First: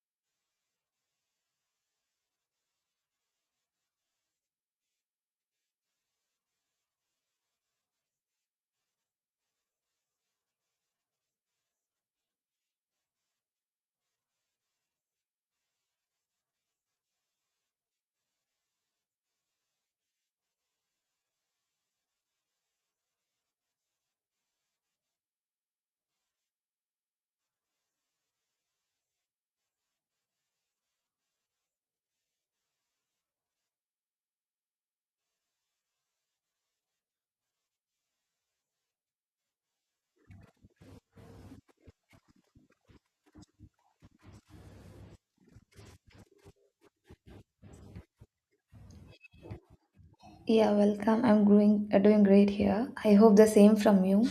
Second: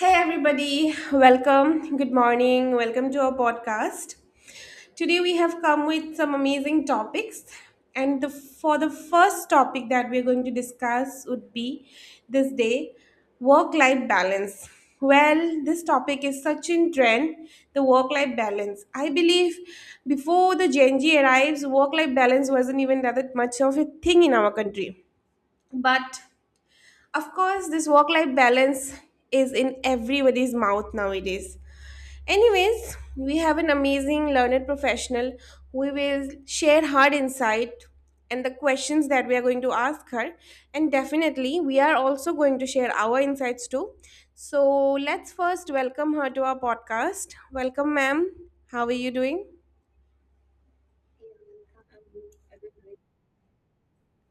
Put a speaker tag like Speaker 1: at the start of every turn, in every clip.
Speaker 1: Hey everybody, welcome. Good morning. Welcome to our podcast. Today we have come with some amazing topics and for the first topic that we're going to discuss would be this day work life balance. Well, this topic is such in trend, the work life balance. I believe before the Gen Z arrives, work life balance wasn't even that much of a thing in our country. Of course, this work life balance is in everybody's mouth nowadays. Anyways, we have an amazing learned professional who will share her insight and the questions that we are going to ask her. And definitely, we are also going to share our insights too. So, let's first welcome her to our podcast. Welcome, ma'am. How are you doing?
Speaker 2: Yeah, welcome. I'm doing great here. I hope the same from you.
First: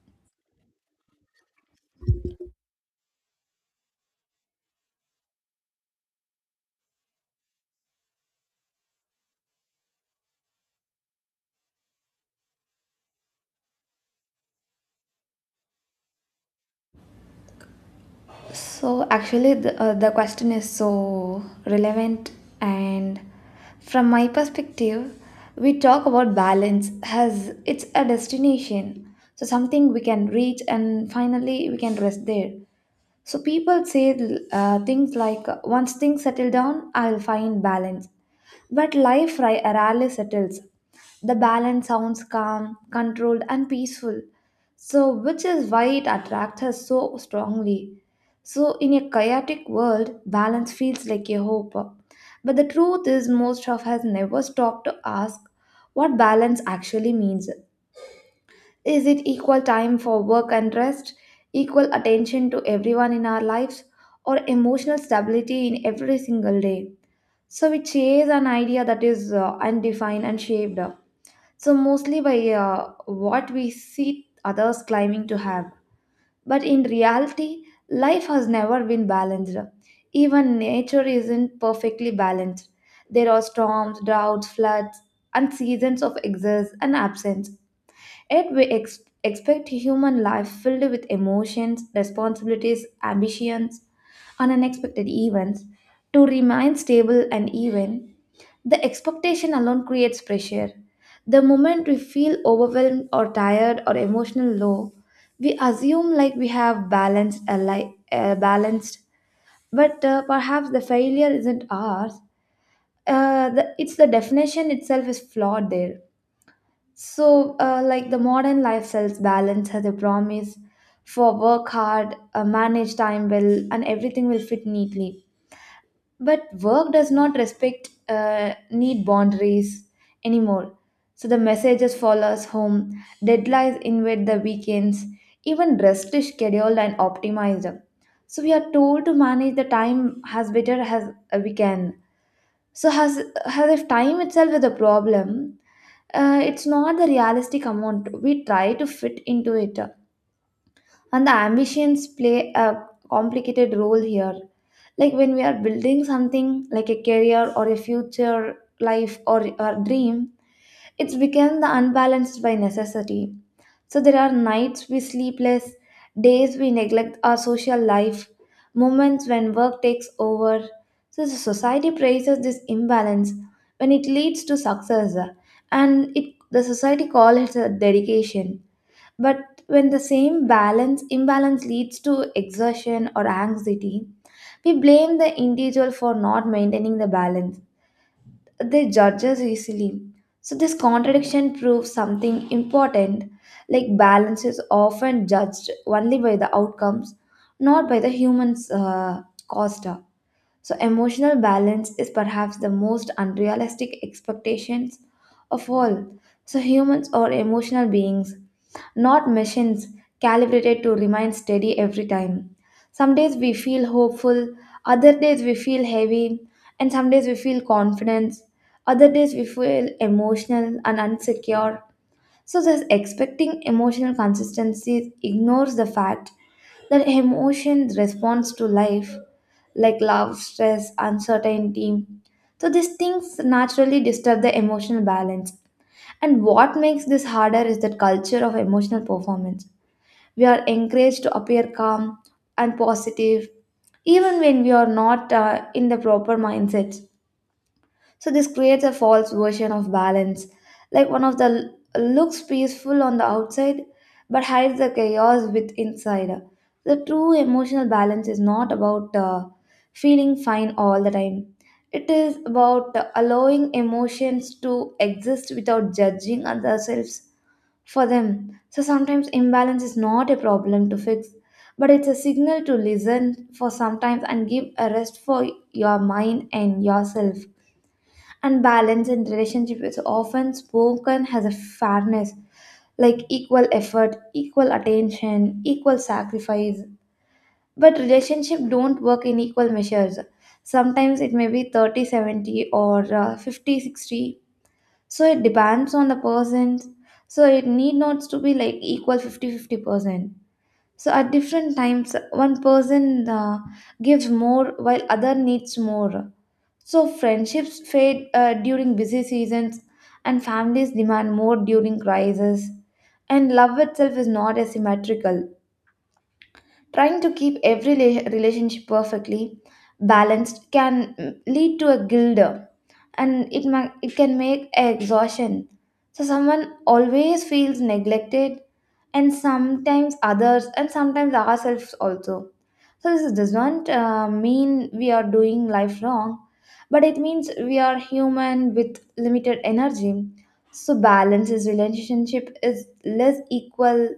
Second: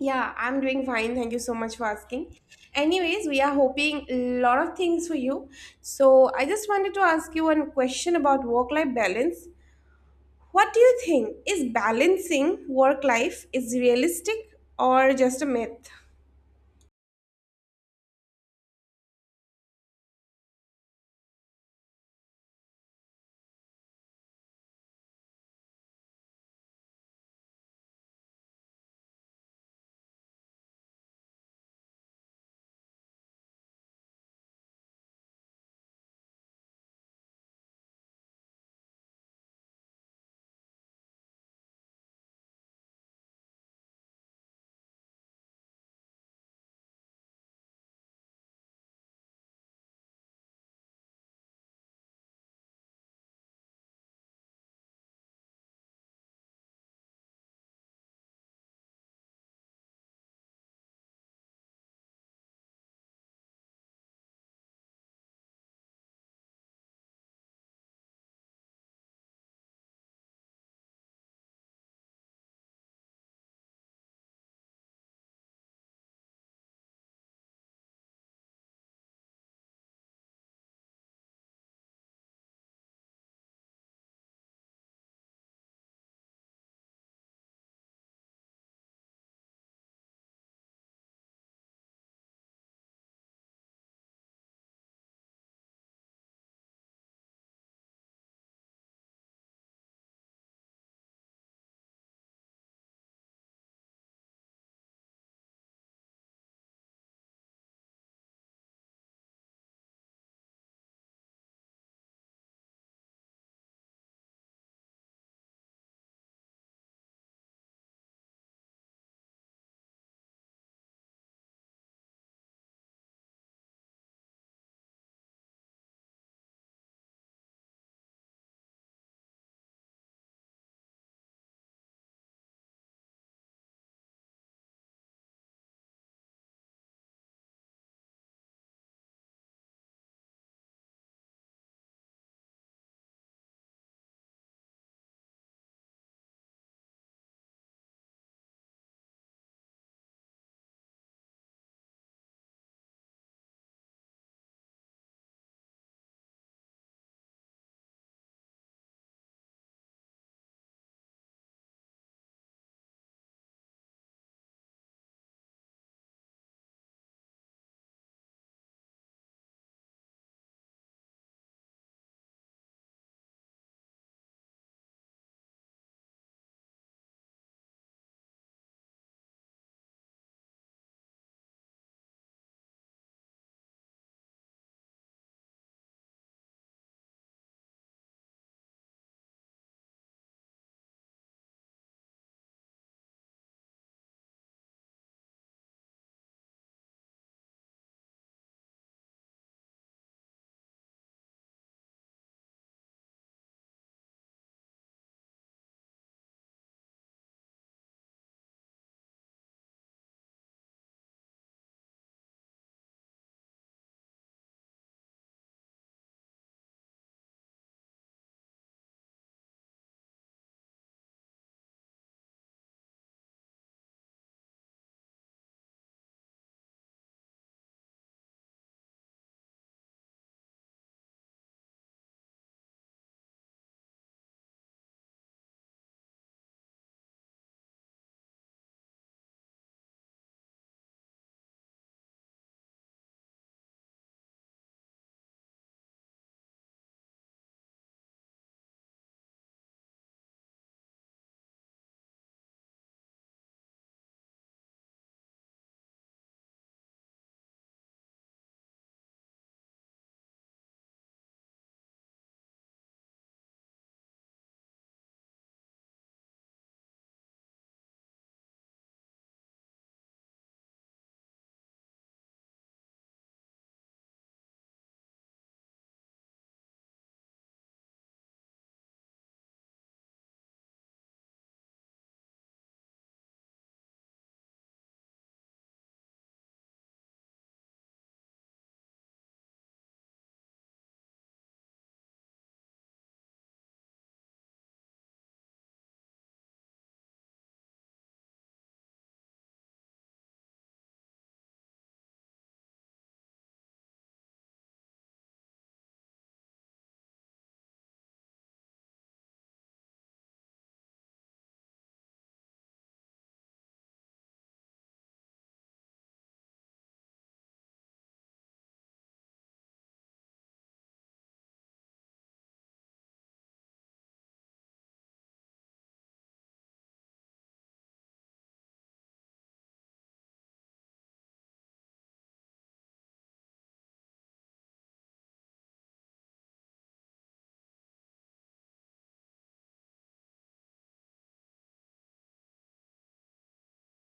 Speaker 1: Yeah, I'm doing fine. Thank you so much for asking. Anyways, we are hoping a lot of things for you. So, I just wanted to ask you one question about work life balance. What do you think? Is balancing work life is realistic or just a myth?
Speaker 2: So actually, the question is so relevant, and from my perspective, we talk about balance as it's a destination, so something we can reach, and finally we can rest there. So people say things like, "Once things settle down, I'll find balance." But rarely settles. The balance sounds calm, controlled, and peaceful. So, which is why it attracts us so strongly. So, in a chaotic world, balance feels like a hope. But the truth is, most of us never stop to ask what balance actually means. Is it equal time for work and rest, equal attention to everyone in our lives, or emotional stability in every single day? So we chase an idea that is undefined and so mostly by what we see others claiming to have. But in reality, life has never been balanced. Even nature isn't perfectly balanced. There are storms, droughts, floods, and seasons of excess and absence. Yet expect human life filled with emotions, responsibilities, ambitions, and unexpected events to remain stable and even the expectation alone creates pressure. The moment we feel overwhelmed or tired or emotional low, we assume like we have balanced a life balanced. But perhaps the failure isn't ours. The definition itself is flawed there. So the modern life sells balance has a promise for work hard, manage time well, and everything will fit neatly, but work does not respect need boundaries anymore, so the messages follow us home, deadlines invade the weekends, even rest is scheduled and optimized. So we are told to manage the time as better as we can, so has as if time itself is a problem. It's not the realistic amount we try to fit into it, and the ambitions play a complicated role here, like when we are building something like a career or a future life or a dream, it's become the unbalanced by necessity. So there are nights we sleep less, days we neglect our social life, moments when work takes over. So the society praises this imbalance when it leads to success, and it the society calls it a dedication. But when the same balance imbalance leads to exertion or anxiety, we blame the individual for not maintaining the balance. They judge us easily. So this contradiction proves something important, like balance is often judged only by the outcomes, not by the human's cost. So, emotional balance is perhaps the most unrealistic expectations of all. So, humans are emotional beings, not machines calibrated to remain steady every time. Some days we feel hopeful, other days we feel heavy, and some days we feel confidence, other days we feel emotional and insecure. So, this expecting emotional consistency ignores the fact that emotion responds to life like love, stress, uncertainty. So these things naturally disturb the emotional balance. And what makes this harder is that culture of emotional performance. We are encouraged to appear calm and positive even when we are not in the proper mindset. So this creates a false version of balance, like one of the looks peaceful on the outside but hides the chaos with inside. The true emotional balance is not about feeling fine all the time. It is about allowing emotions to exist without judging ourselves for them. So sometimes imbalance is not a problem to fix, but it's a signal to listen for sometimes and give a rest for your mind and yourself. And balance in relationship is often spoken as a fairness, like equal effort, equal attention, equal sacrifice. But relationship don't work in equal measures. Sometimes it may be 30-70 or 50 60. So it depends on the person. So it need not to be like equal 50/50 percent. So at different times one person gives more while other needs more. So friendships fade during busy seasons, and families demand more during crises. And love itself is not asymmetrical. Trying to keep every relationship perfectly balanced can lead to a guilt, and it can make exhaustion. So someone always feels neglected, and sometimes others, and sometimes ourselves also. So this does not mean we are doing life wrong, but it means we are human with limited energy. So balance is relationship is less equal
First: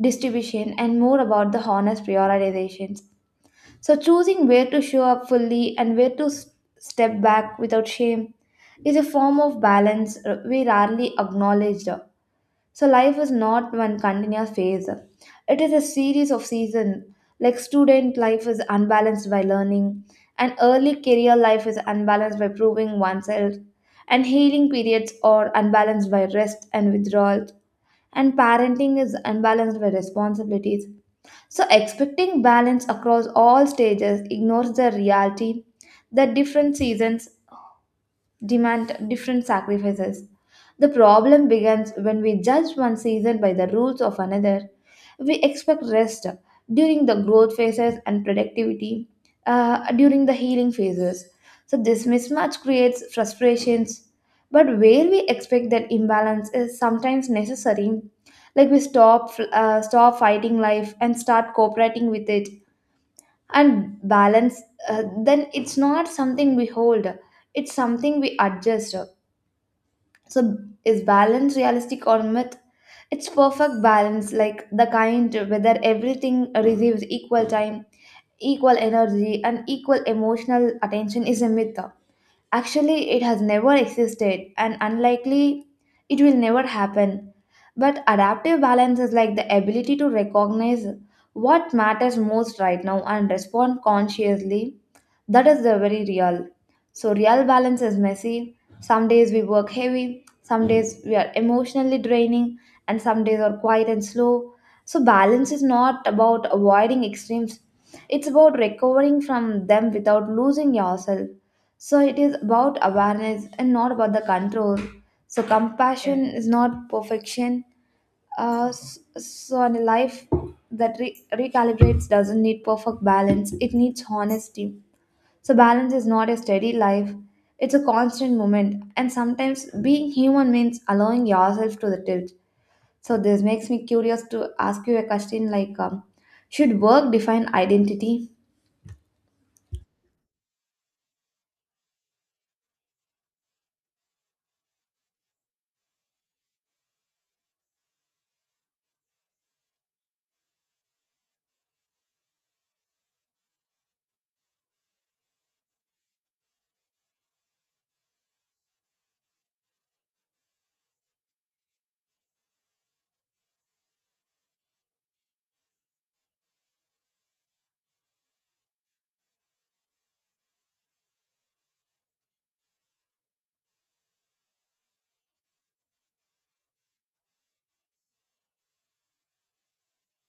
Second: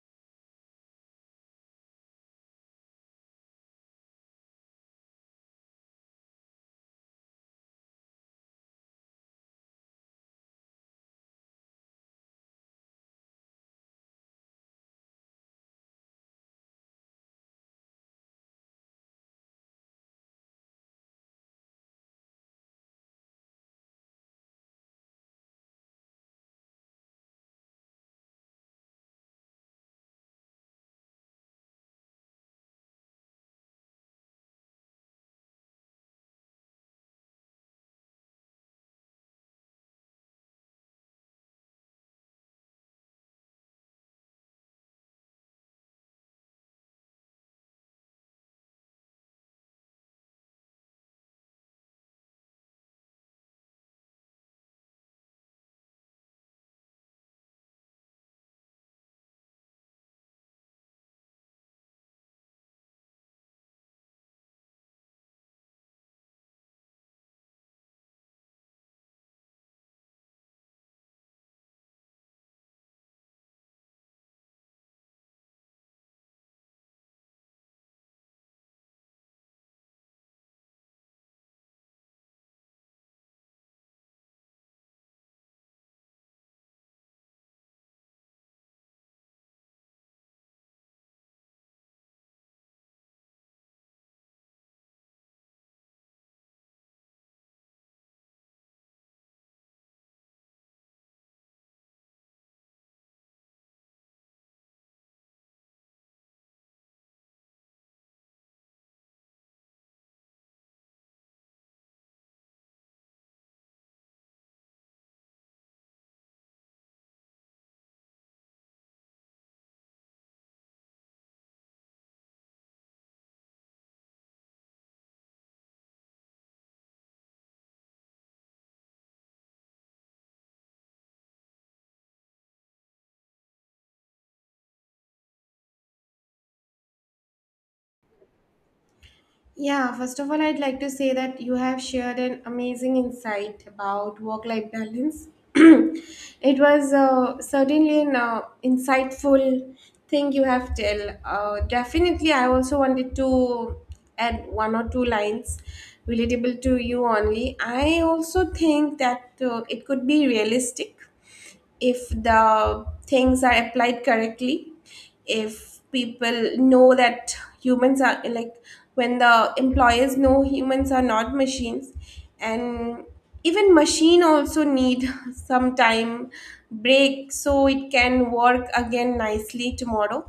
Speaker 2: distribution and more about the honest prioritizations. So choosing where to show up fully and where to step back without shame is a form of balance we rarely acknowledge. So life is not one continuous phase. It is a series of seasons. Like student life is unbalanced by learning, and early career life is unbalanced by proving oneself, and healing periods are unbalanced by rest and withdrawal, and parenting is unbalanced by responsibilities. So expecting balance across all stages ignores the reality that different seasons demand different sacrifices. The problem begins when we judge one season by the rules of another. We expect rest during the growth phases and productivity during the healing phases. So, this mismatch creates frustrations. But where we expect that imbalance is sometimes necessary, like we stop fighting life and start cooperating with it. And then, it's not something we hold, it's something we adjust. So is balance realistic or myth? It's perfect balance, like the kind whether everything receives equal time, equal energy, and equal emotional attention, is a myth. Actually, it has never existed and unlikely it will never happen. But adaptive balance is like the ability to recognize what matters most right now and respond consciously. That is the very real. So, real balance is messy. Some days we work heavy, some days we are emotionally draining, and some days are quiet and slow. So, balance is not about avoiding extremes, it's about recovering from them without losing yourself. So it is about awareness and not about the control. So compassion is not perfection. So in a life that recalibrates doesn't need perfect balance. It needs honesty. So balance is not a steady life. It's a constant moment. And sometimes being human means allowing yourself to the tilt. So this makes me curious to ask you a question like, should work define identity?
Speaker 1: Yeah, first of all, I'd like to say that you have shared an amazing insight about work life balance. It was certainly an insightful thing you have tell. Definitely, I also wanted to add one or two lines relatable to you only. I also think that it could be realistic if the things are applied correctly, if people know that humans are like when the employers know humans are not machines, and even machine also need some time break so it can work again nicely tomorrow.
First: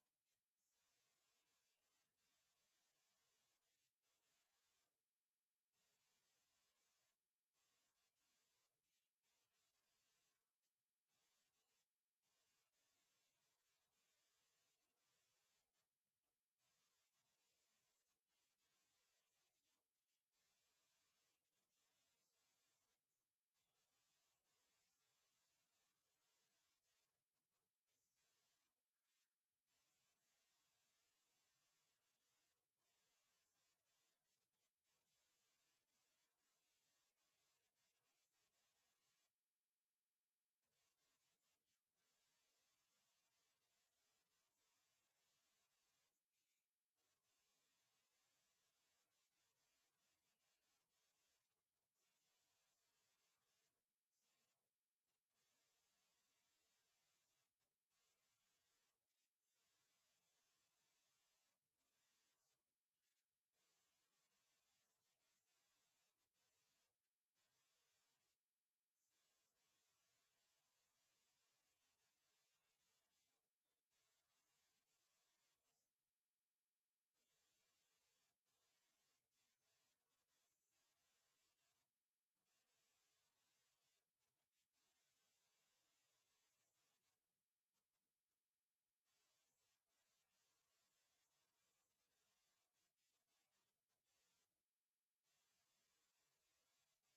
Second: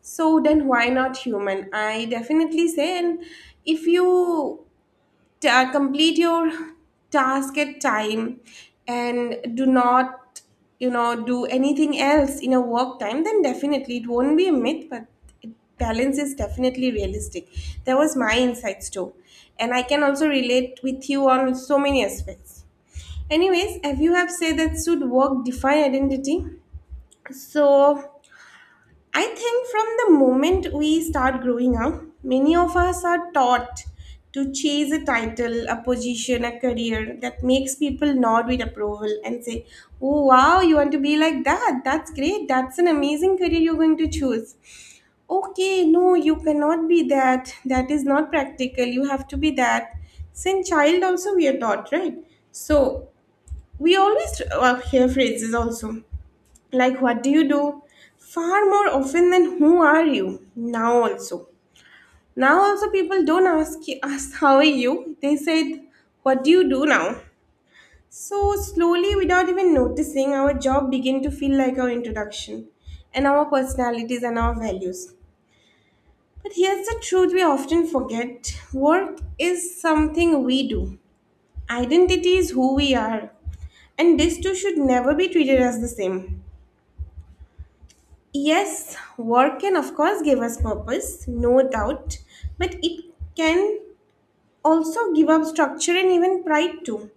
Speaker 1: So then why not human? I definitely say. And if you complete your task at time and do not, do anything else in a work time, then definitely it won't be a myth. It- Balance is definitely realistic. That was my insights too, and I can also relate with you on so many aspects. Anyways, if you have said that should work define identity, so I think from the moment we start growing up, many of us are taught to chase a title, a position, a career that makes people nod with approval and say, "Oh, wow, you want to be like that? That's great. That's an amazing career you're going to choose. Okay, no, you cannot be that. That is not practical. You have to be that." Since child, also, we are taught, right? So, we always hear phrases also like, what do you do? Far more often than who are you? Now also. Now also, people don't ask you, ask how are you. They said, what do you do now? So slowly, without even noticing, our job begin to feel like our introduction, and our personalities and our values. But here's the truth we often forget: work is something we do. Identity is who we are, and this too should never be treated as the same. Yes, work can, of course, give us purpose, no doubt, but it can also give up structure and even pride too.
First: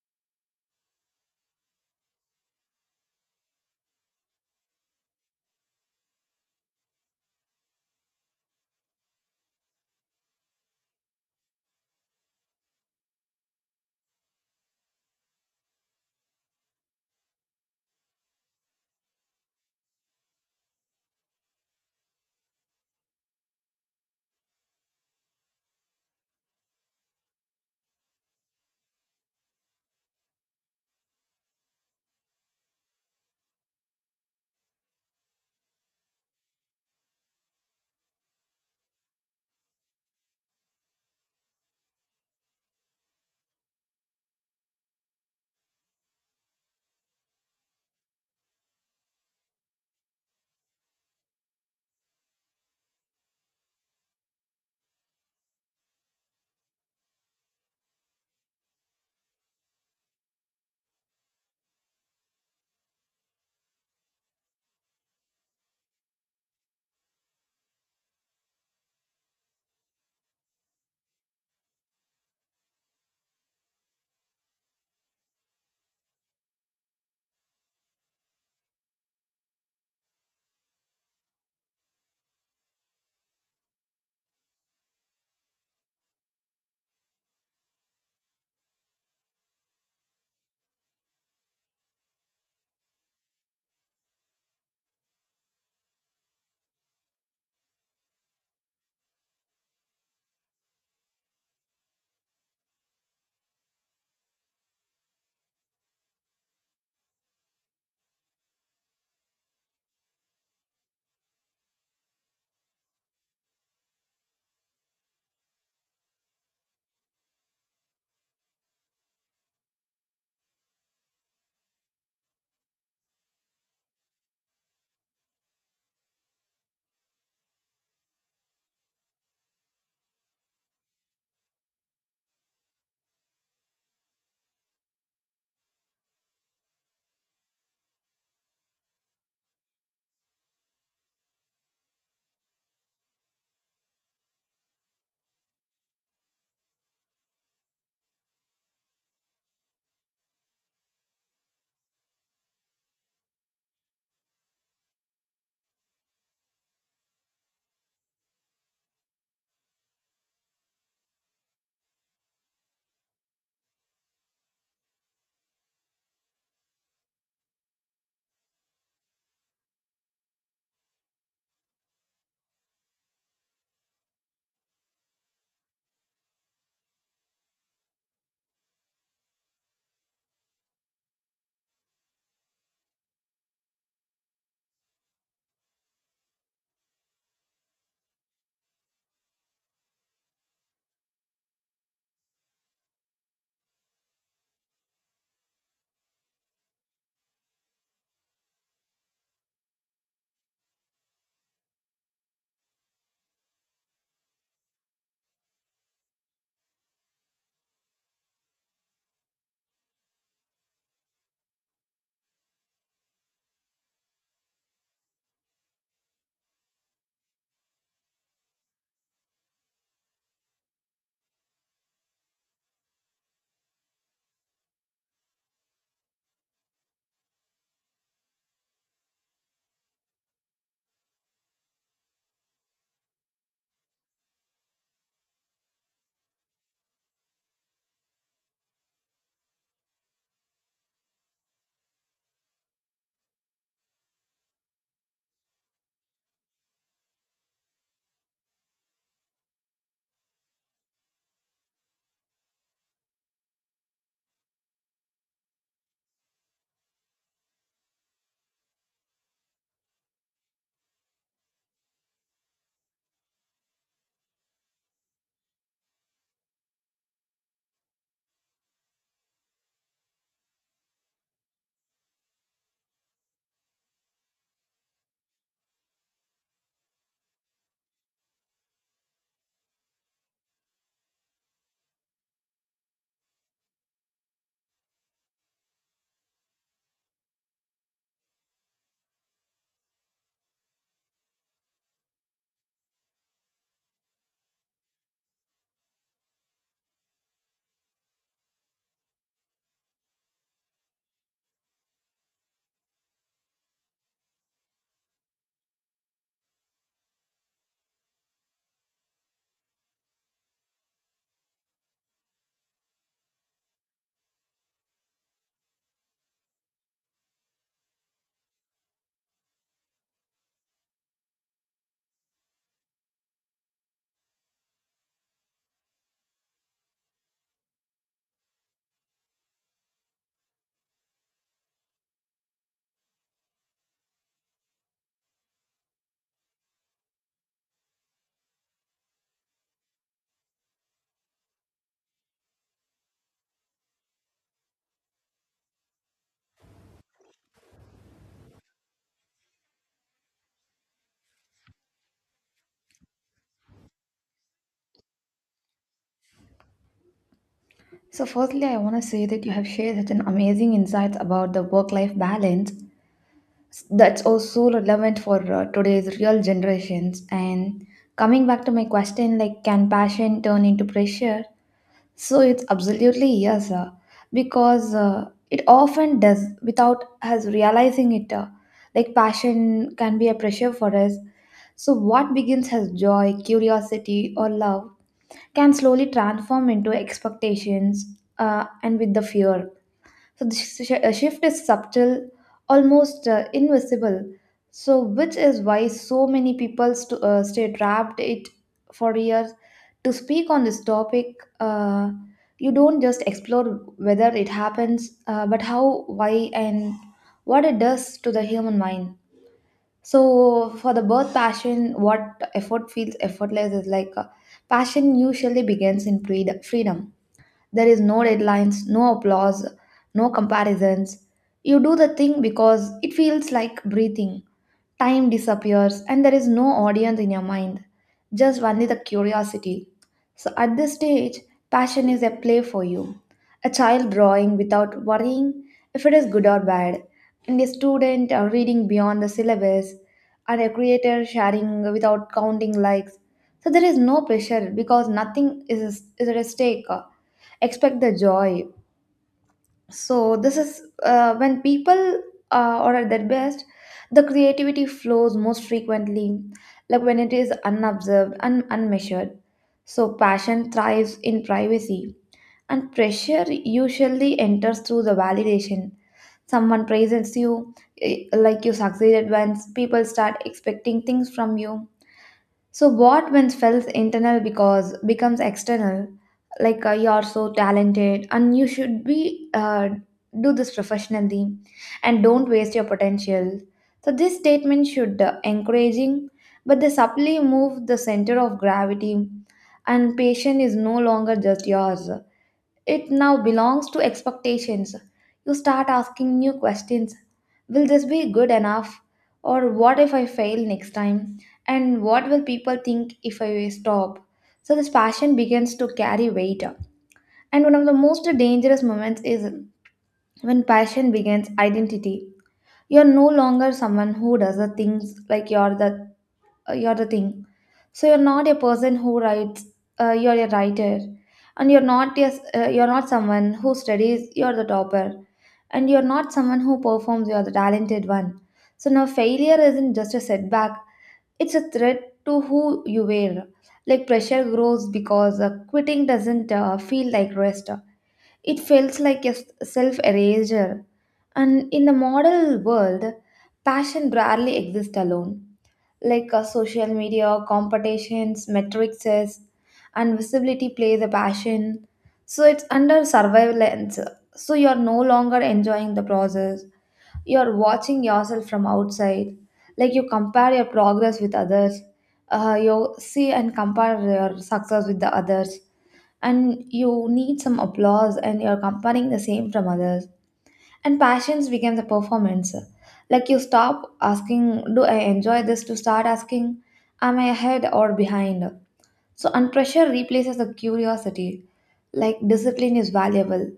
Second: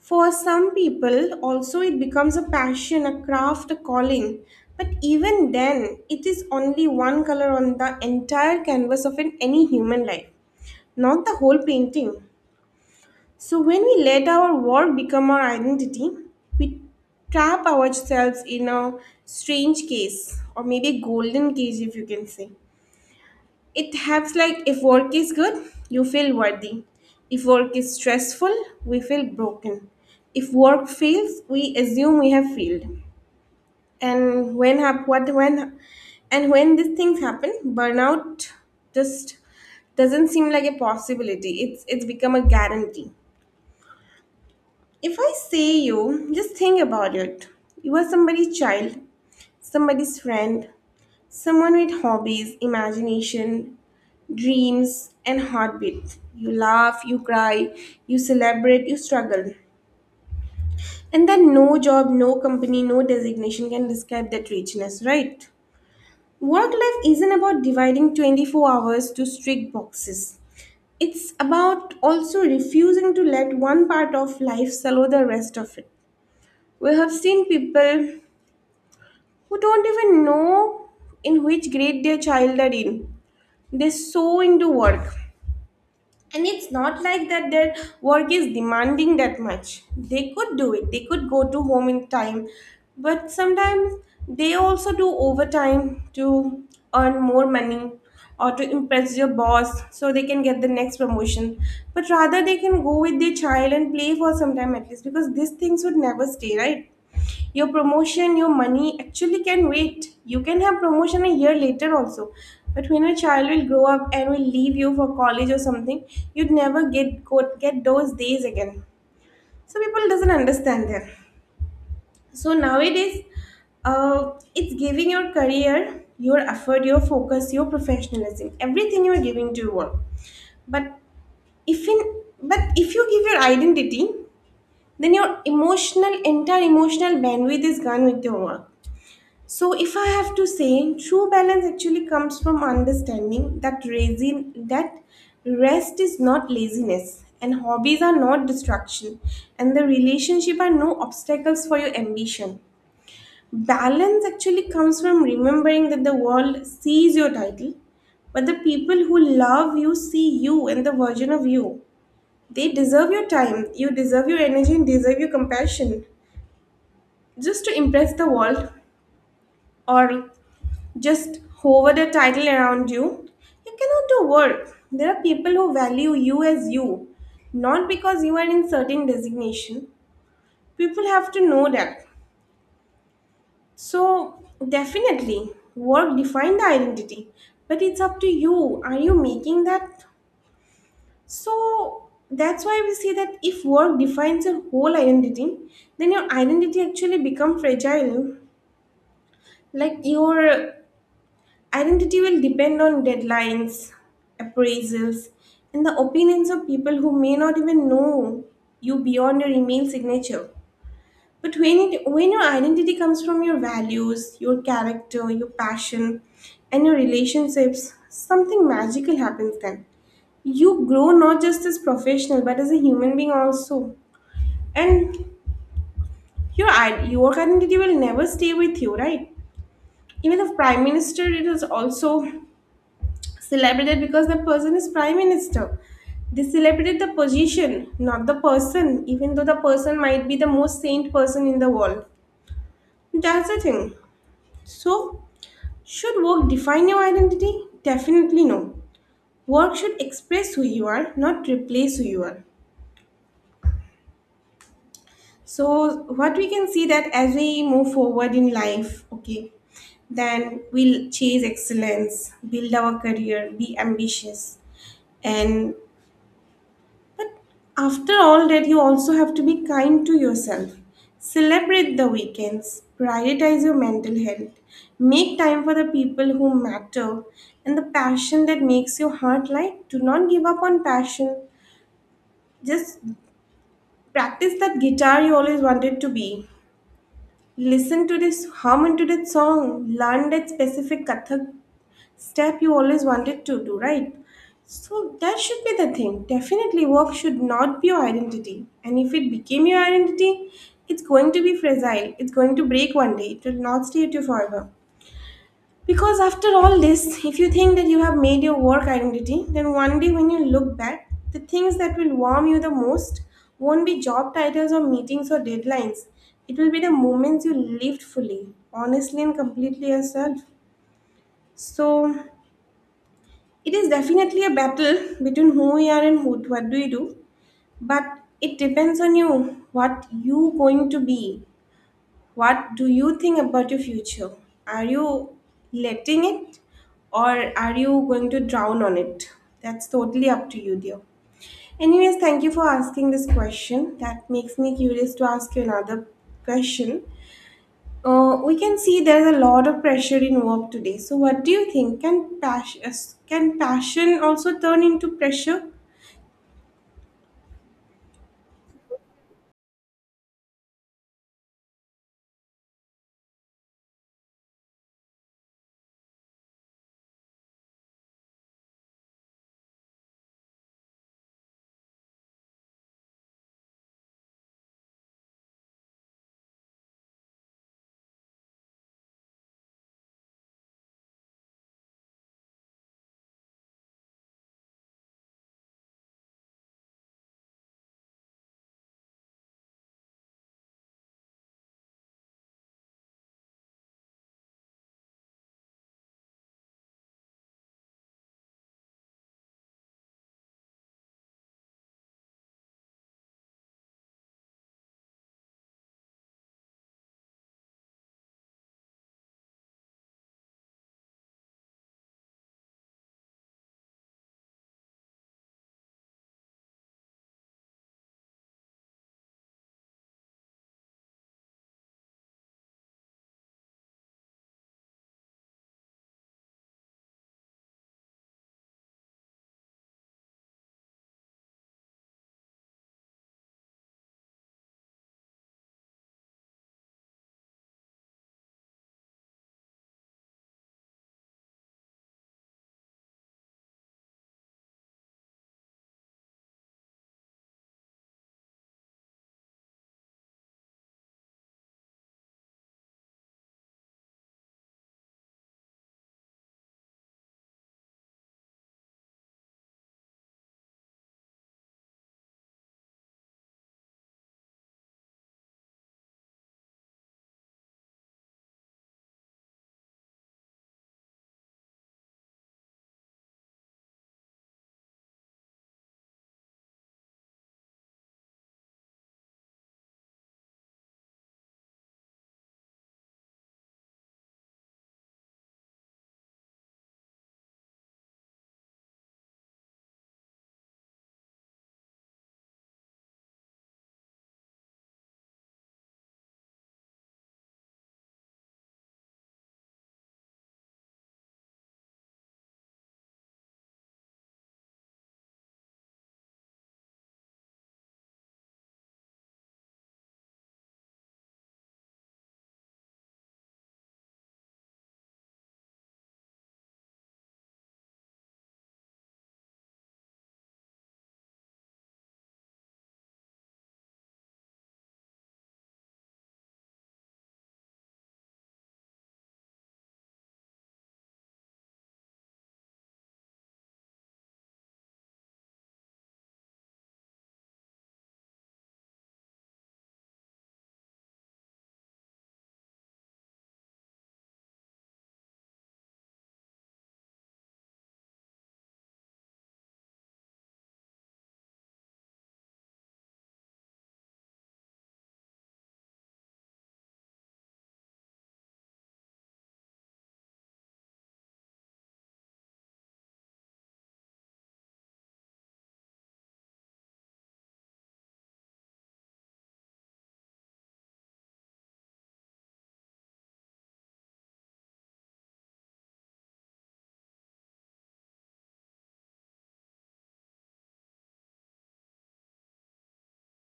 Speaker 1: For some people, also, it becomes a passion, a craft, a calling. But even then, it is only one color on the entire canvas of an, any human life, not the whole painting. So, when we let our work become our identity, we trap ourselves in a strange case, or maybe a golden cage, if you can say. It helps like if work is good, you feel worthy. If work is stressful, we feel broken. If work fails, we assume we have failed. And when hap- what when and when these things happen, burnout just doesn't seem like a possibility. It's become a guarantee. If I say you, just think about it. You are somebody's child, somebody's friend, someone with hobbies, imagination, dreams, and heartbeat. You laugh, you cry, you celebrate, you struggle. And then no job, no company, no designation can describe that richness, right? Work life isn't about dividing 24 hours to strict boxes. It's about also refusing to let one part of life swallow the rest of it. We have seen people who don't even know in which grade their child are in. They're so into work. And it's not like that their work is demanding that much. They could do it, they could go to home in time. But sometimes they also do overtime to earn more money or to impress your boss so they can get the next promotion. But rather, they can go with their child and play for some time at least, because these things would never stay, right? Your promotion, your money actually can wait. You can have promotion a year later also. But when your child will grow up and will leave you for college or something, you'd never get those days again. So people doesn't understand that. So nowadays, it's giving your career, your effort, your focus, your professionalism, everything you are giving to your work. but if in but if you give your identity, then your emotional, entire emotional bandwidth is gone with your work. So, if I have to say, true balance actually comes from understanding that raising, that rest is not laziness, and hobbies are not distraction, and the relationship are no obstacles for your ambition. Balance actually comes from remembering that the world sees your title, but the people who love you see you and the version of you. They deserve your time, you deserve your energy, and deserve your compassion. Just to impress the world or just hover the title around you. You cannot do work. There are people who value you as you, not because you are in certain designation. People have to know that. So definitely, work define the identity, but it's up to you. Are you making that? So that's why we say that if work defines your whole identity, then your identity actually become fragile. Like your Identity will depend on deadlines, appraisals, and the opinions of people who may not even know you beyond your email signature. When your identity comes from your values, your character, your passion, and your relationships, something magical happens then. You grow not just as professional but as a human being also. And your identity will never stay with you, right? Even if prime minister, it is also celebrated because the person is prime minister. They celebrate the position, not the person, even though the person might be the most saint person in the world. That's the thing. So, should work define your identity? Definitely no. Work should express who you are, not replace who you are. So, what we can see that as we move forward in life, okay, then we'll chase excellence, build our career, be ambitious, and after all that, you also have to be kind to yourself. Celebrate the weekends, prioritize your mental health, make time for the people who matter, and the passion that makes your heart light. Do not give up on passion. Just practice that guitar you always wanted to be. Listen to this, hum into that song, learn that specific Kathak step you always wanted to do, right? So that should be the thing. Definitely, work should not be your identity. And if it became your identity, it's going to be fragile. It's going to break one day. It will not stay with you forever. Because after all this, if you think that you have made your work identity, then one day when you look back, the things that will warm you the most won't be job titles or meetings or deadlines. It will be the moments you lived fully, honestly, and completely yourself. So, it is definitely a battle between who we are and what do we do, but it depends on you. What you going to be? What do you think about your future? Are you letting it, or are you going to drown on it? That's totally up to you, dear. Anyways, thank you for asking this question. That makes me curious to ask you another question. We can see there's a lot of pressure in work today. So, what do you think? Can passion also turn into pressure?
Speaker 2: So, firstly, I want to say that you have shared such an amazing insights about the work life balance that's also relevant for today's real generations. And coming back to my question, like, can passion turn into pressure? So, it's absolutely yes, because it often does without us realizing it. Like, passion can be a pressure for us. So, what begins as joy, curiosity, or love can slowly transform into expectations and with the fear. So the shift is subtle, almost invisible. So which is why so many people stay trapped it for years. To speak on this topic, you don't just explore whether it happens, but how, why, and what it does to the human mind. So for the birth passion, what effort feels effortless is like passion usually begins in freedom. There is no deadlines, no applause, no comparisons. You do the thing because it feels like breathing. Time disappears and there is no audience in your mind, just only the curiosity. So at this stage, passion is a play for you. A child drawing without worrying if it is good or bad, and a student reading beyond the syllabus, and a creator sharing without counting likes. So there is no pressure because nothing is, is at stake. Expect the joy. So this is when people are at their best. The creativity flows most frequently like when it is unobserved and unmeasured. So passion thrives in privacy, and pressure usually enters through the validation. Someone praises you, like you succeeded once, people start expecting things from you. So what once felt internal because becomes external, like you're so talented and you should be do this professionally and don't waste your potential. So this statement should encouraging, but they subtly move the center of gravity, and patient is no longer just yours. It now belongs to expectations. You start asking new questions. Will this be good enough? Or what if I fail next time? And what will people think if I stop? So this passion begins to carry weight. And one of the most dangerous moments is when passion begins identity. You're no longer someone who does the things like you're the thing. So you're not a person who writes. You're a writer, and you're not a, you're not someone who studies. You're the topper, and you're not someone who performs. You're the talented one. So now failure isn't just a setback. It's a threat to who you were. Like, pressure grows because quitting doesn't feel like rest. It feels like a self erasure. And in the model world, passion rarely exists alone like social media, competitions, metrics, and visibility plays a passion. So it's under surveillance. So you're no longer enjoying the process. You're watching yourself from outside. Like, you compare your progress with others. You see and compare your success with the others. And you need some applause and you're comparing the same from others, and passions became the performance. Like, you stop asking, do I enjoy this, to start asking, am I ahead or behind? So and pressure replaces the curiosity. Like, discipline is valuable,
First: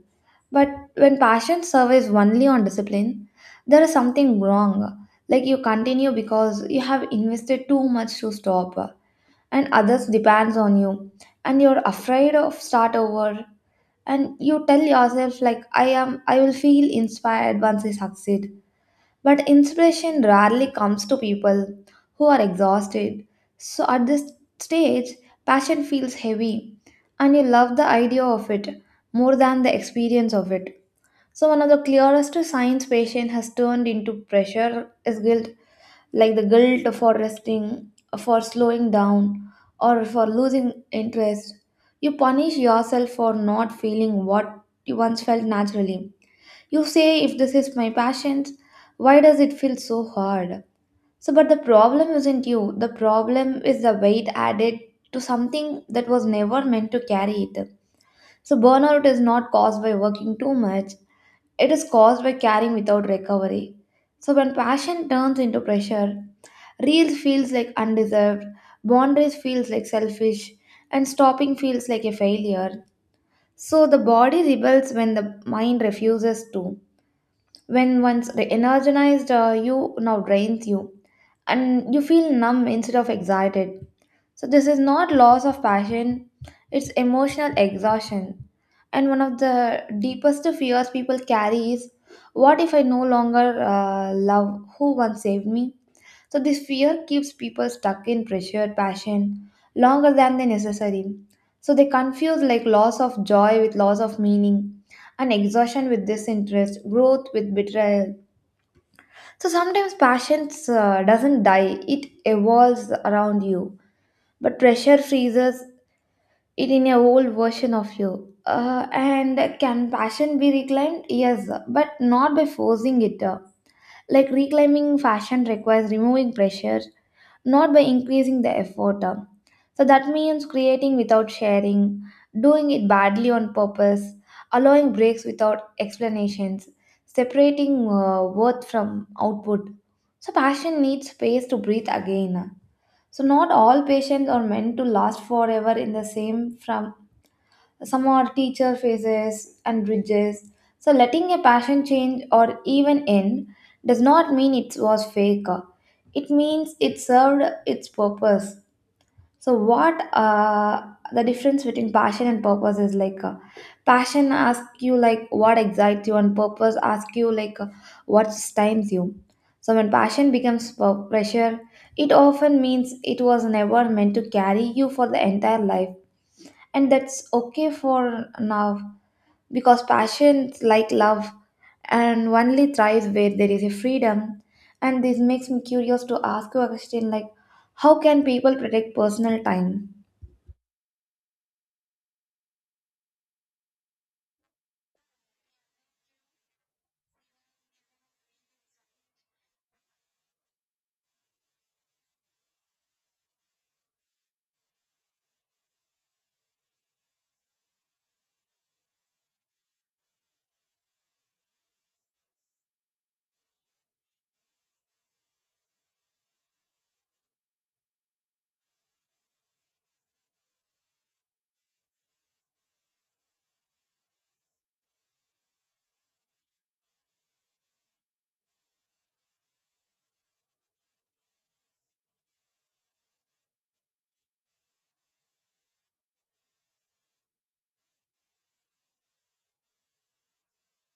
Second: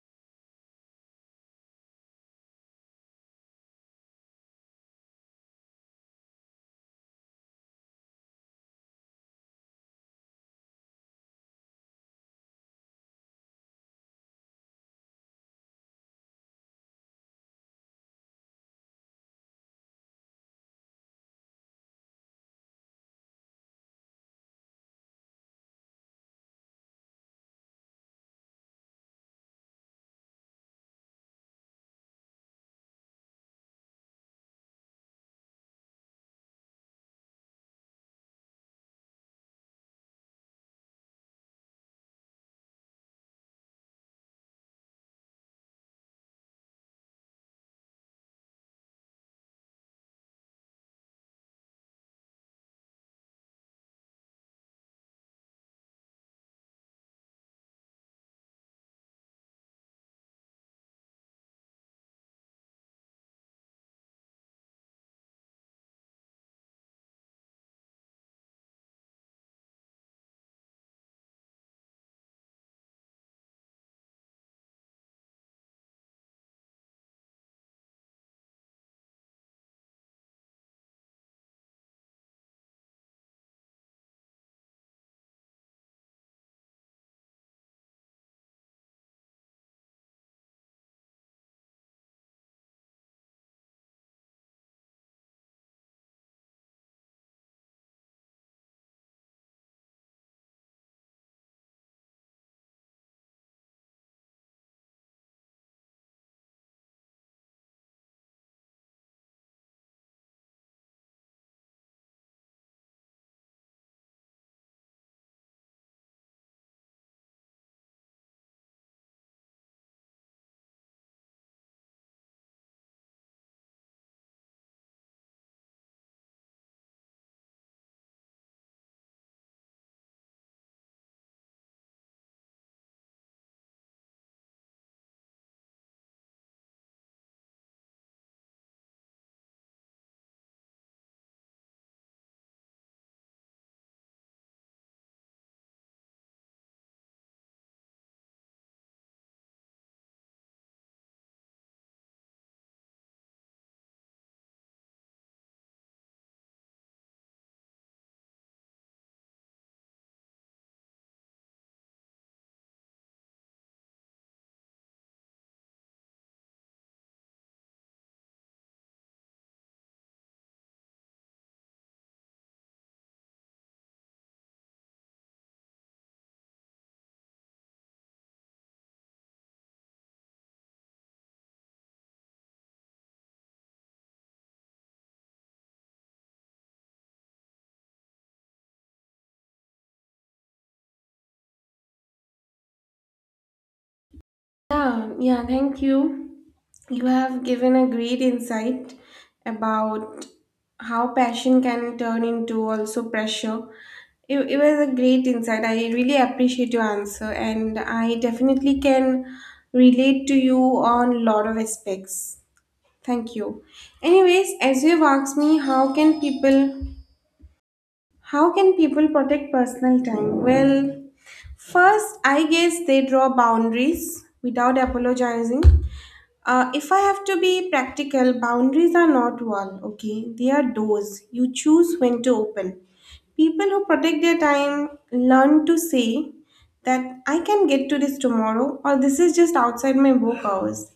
Speaker 2: but when passion surveys only on discipline, there is something wrong. Like, you continue because you have invested too much to stop, and others depends on you, and you're afraid of start over, and you tell yourself like I will feel inspired once I succeed. But inspiration rarely comes to people who are exhausted. So at this stage, passion feels heavy and you love the idea of it more than the experience of it. So one of the clearest signs patient has turned into pressure is guilt, like the guilt for resting, for slowing down, or for losing interest. You punish yourself for not feeling what you once felt naturally. You say, if this is my passion, why does it feel so hard? So, but the problem isn't you. The problem is the weight added to something that was never meant to carry it. So, burnout is not caused by working too much, it is caused by carrying without recovery. So, when passion turns into pressure, real feels like undeserved, boundaries feels like selfish, and stopping feels like a failure. So, the body rebels when the mind refuses to. When once energized, you now drains you and you feel numb instead of excited. So, this is not loss of passion, it's emotional exhaustion. And one of the deepest fears people carry is, what if I no longer love who once saved me? So, this fear keeps people stuck in pressured passion longer than they necessary. So, they confuse like loss of joy with loss of meaning, and exhaustion with disinterest, growth with betrayal. So sometimes passions doesn't die, it evolves around you. But pressure freezes it in a old version of you. And can passion be reclaimed? Yes, but not by forcing it. Like, reclaiming fashion requires removing pressure, not by increasing the effort. So that means creating without sharing, doing it badly on purpose, allowing breaks without explanations, separating worth from output. So passion needs space to breathe again. So not all patients are meant to last forever in the same from, some are teacher phases and bridges. So letting a passion change or even end does not mean it was fake. It means it served its purpose. So what the difference between passion and purpose is like passion asks you like what excites you, and purpose asks you like what stimes you. So when passion becomes pressure, it often means it was never meant to carry you for the entire life, and that's okay for now, because passions like love and only thrives where there is a freedom. And this makes me curious to ask you a question, like how can people protect personal time?
Speaker 1: Yeah, yeah, thank you. You have given a great insight about how passion can turn into also pressure. It was a great insight. I really appreciate your answer, and I definitely can relate to you on a lot of aspects. Thank you. Anyways, as you've asked me, how can people protect personal time? Well, first, I guess they draw boundaries without apologizing. If I have to be practical, boundaries are not wall, okay? They are doors. You choose when to open. People who protect their time learn to say that I can get to this tomorrow or this is just outside my work hours.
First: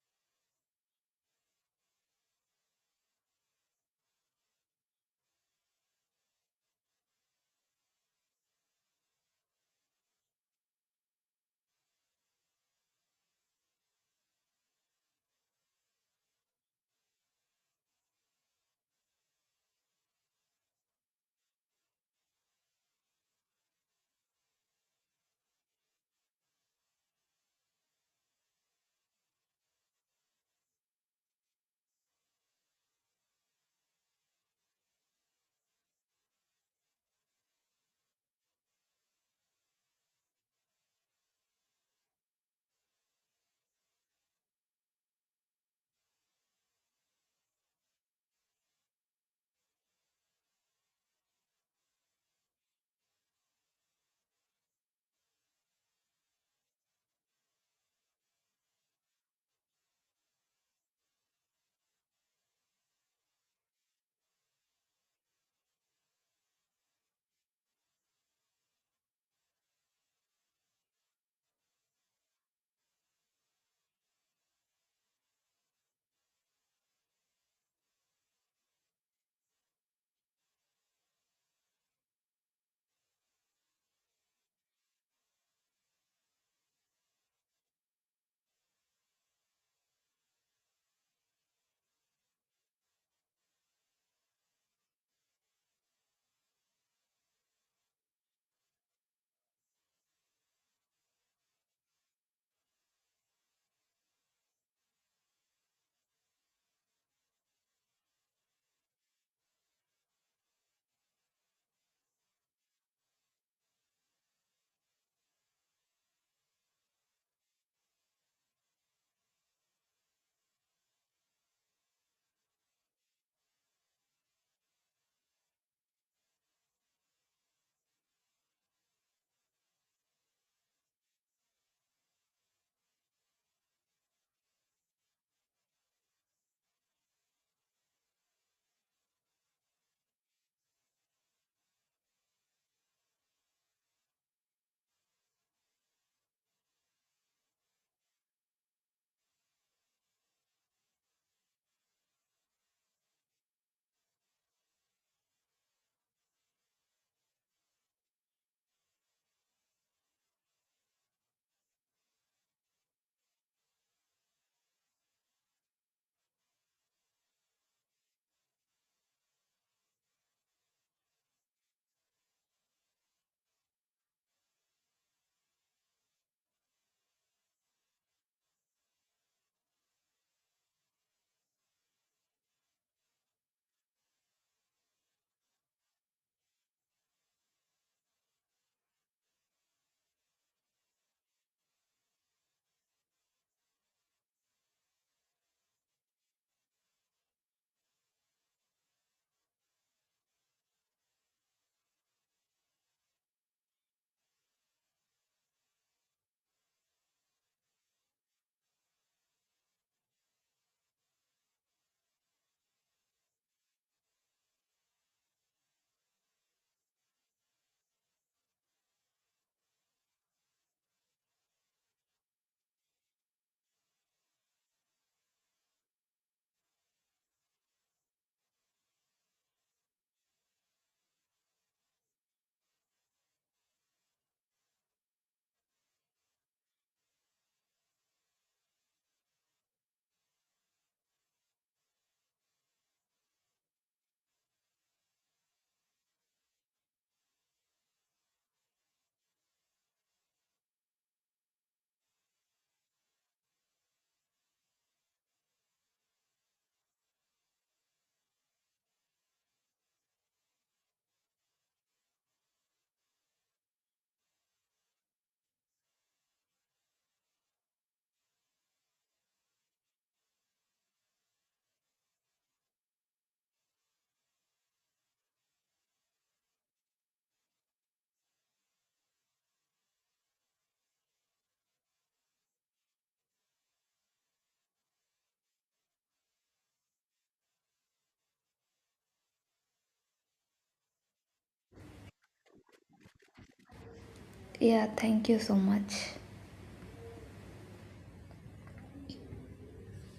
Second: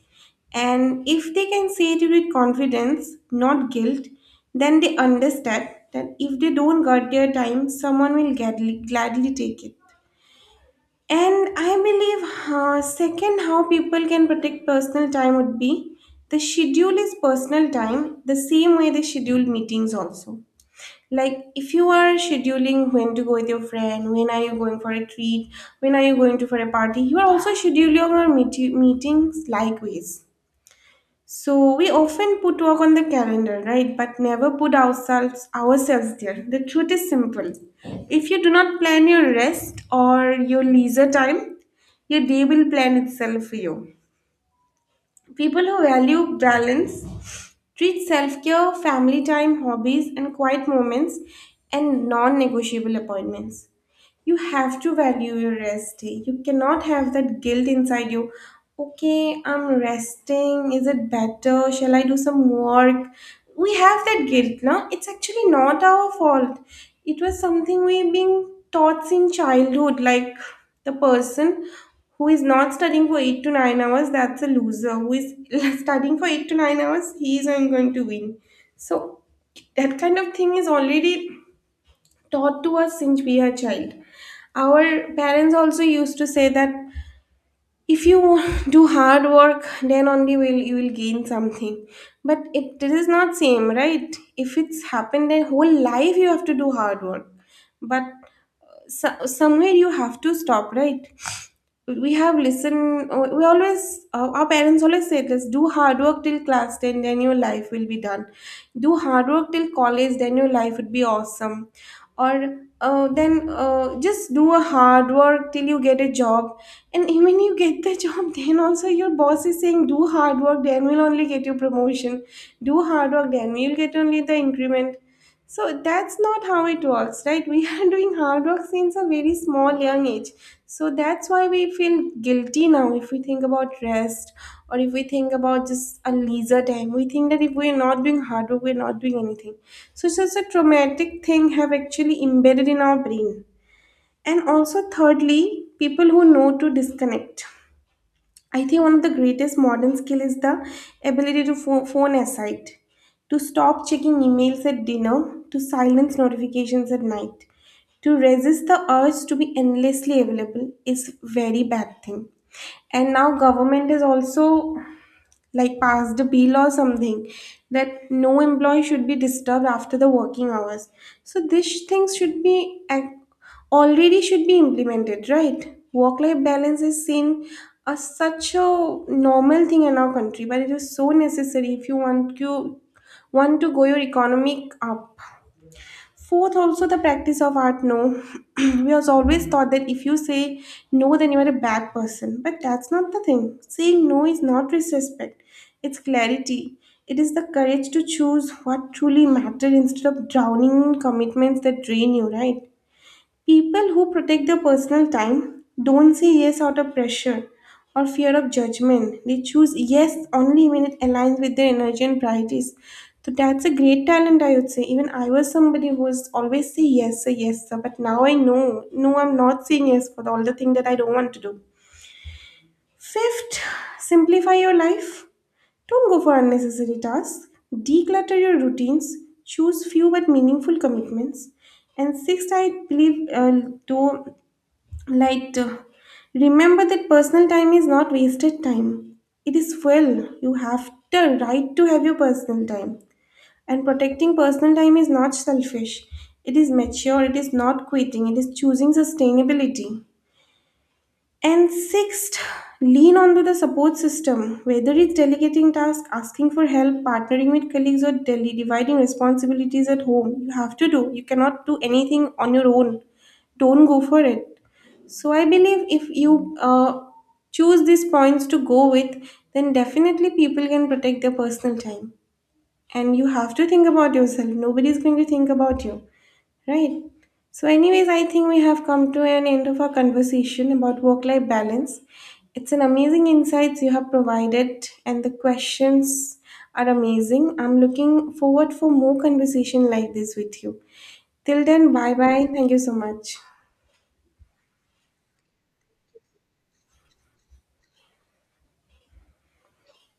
Speaker 1: And if they can say it with confidence, not guilt, then they understand that if they don't get their time, someone will gladly, gladly take it. And I believe, second, how people can protect personal time would be the schedule is personal time, the same way they schedule meetings also. Like if you are scheduling when to go with your friend, when are you going for a treat, when are you going to for a party, you are also scheduling your meetings likewise. So we often put work on the calendar, right? But never put ourselves there. The truth is simple. If you do not plan your rest or your leisure time, your day will plan itself for you. People who value balance treat self-care, family time, hobbies, and quiet moments and non-negotiable appointments. You have to value your rest day. You cannot have that guilt inside you. Okay, I'm resting. Is it better? Shall I do some work? We have that guilt, no? It's actually not our fault. It was something we being taught since childhood, like the person who is not studying for 8 to 9 hours, that's a loser. Who is studying for 8 to 9 hours, he is not going to win. So that kind of thing is already taught to us since we are child, our parents also used to say that if you do hard work then only will you will gain something, but it is not same, right? If it's happened then whole life you have to do hard work, but so, somewhere you have to stop, right? We have listened, we always, our parents always say this: do hard work till class 10 then your life will be done, do hard work till college then your life would be awesome, or then just do a hard work till you get a job, and when you get the job then also your boss is saying do hard work then we'll only get your promotion, do hard work then we'll get only the increment. So that's not how it works, right? We are doing hard work since a very small young age. So that's why we feel guilty now if we think about rest or if we think about just a leisure time. We think that if we're not doing hard work, we're not doing anything. So it's a traumatic thing have actually embedded in our brain. And also thirdly, people who know to disconnect. I think one of the greatest modern skill is the ability to phone aside, to stop checking emails at dinner, to silence notifications at night. To resist the urge to be endlessly available is very bad thing. And now government is also like passed the bill or something that no employee should be disturbed after the working hours, so these things should be already should be implemented, right? Work life balance is seen as such a normal thing in our country, but it is so necessary if you want to go your economic up. Fourth, also the practice of art, no. We was always thought that if you say no, then you are a bad person. But that's not the thing. Saying no is not disrespect, it's clarity. It is the courage to choose what truly matters instead of drowning in commitments that drain you, right? People who protect their personal time don't say yes out of pressure or fear of judgment. They choose yes only when it aligns with their energy and priorities. So that's a great talent, I would say. Even I was somebody who was always say yes, sir. But now I know, no, I'm not saying yes for all the thing that I don't want to do. Fifth, simplify your life. Don't go for unnecessary tasks. Declutter your routines. Choose few but meaningful commitments. And sixth, I believe, though Light. Remember that personal time is not wasted time. It is fuel. You have the right to have your personal time. And protecting personal time is not selfish. It is mature. It is not quitting. It is choosing sustainability. And sixth, lean onto the support system, whether it's delegating tasks, asking for help, partnering with colleagues, or dividing responsibilities at home. You have to do. You cannot do anything on your own. Don't go for it. So I believe if you choose these points to go with, then definitely people can protect their personal time. And you have to think about yourself. Nobody is going to think about you, right? So, anyways, I think we have come to an end of our conversation about work life balance. It's an amazing insights you have provided, and the questions are amazing. I'm looking forward for more conversation like this with you. Till then, bye bye. Thank you so much.
Speaker 2: Yeah, thank you so much.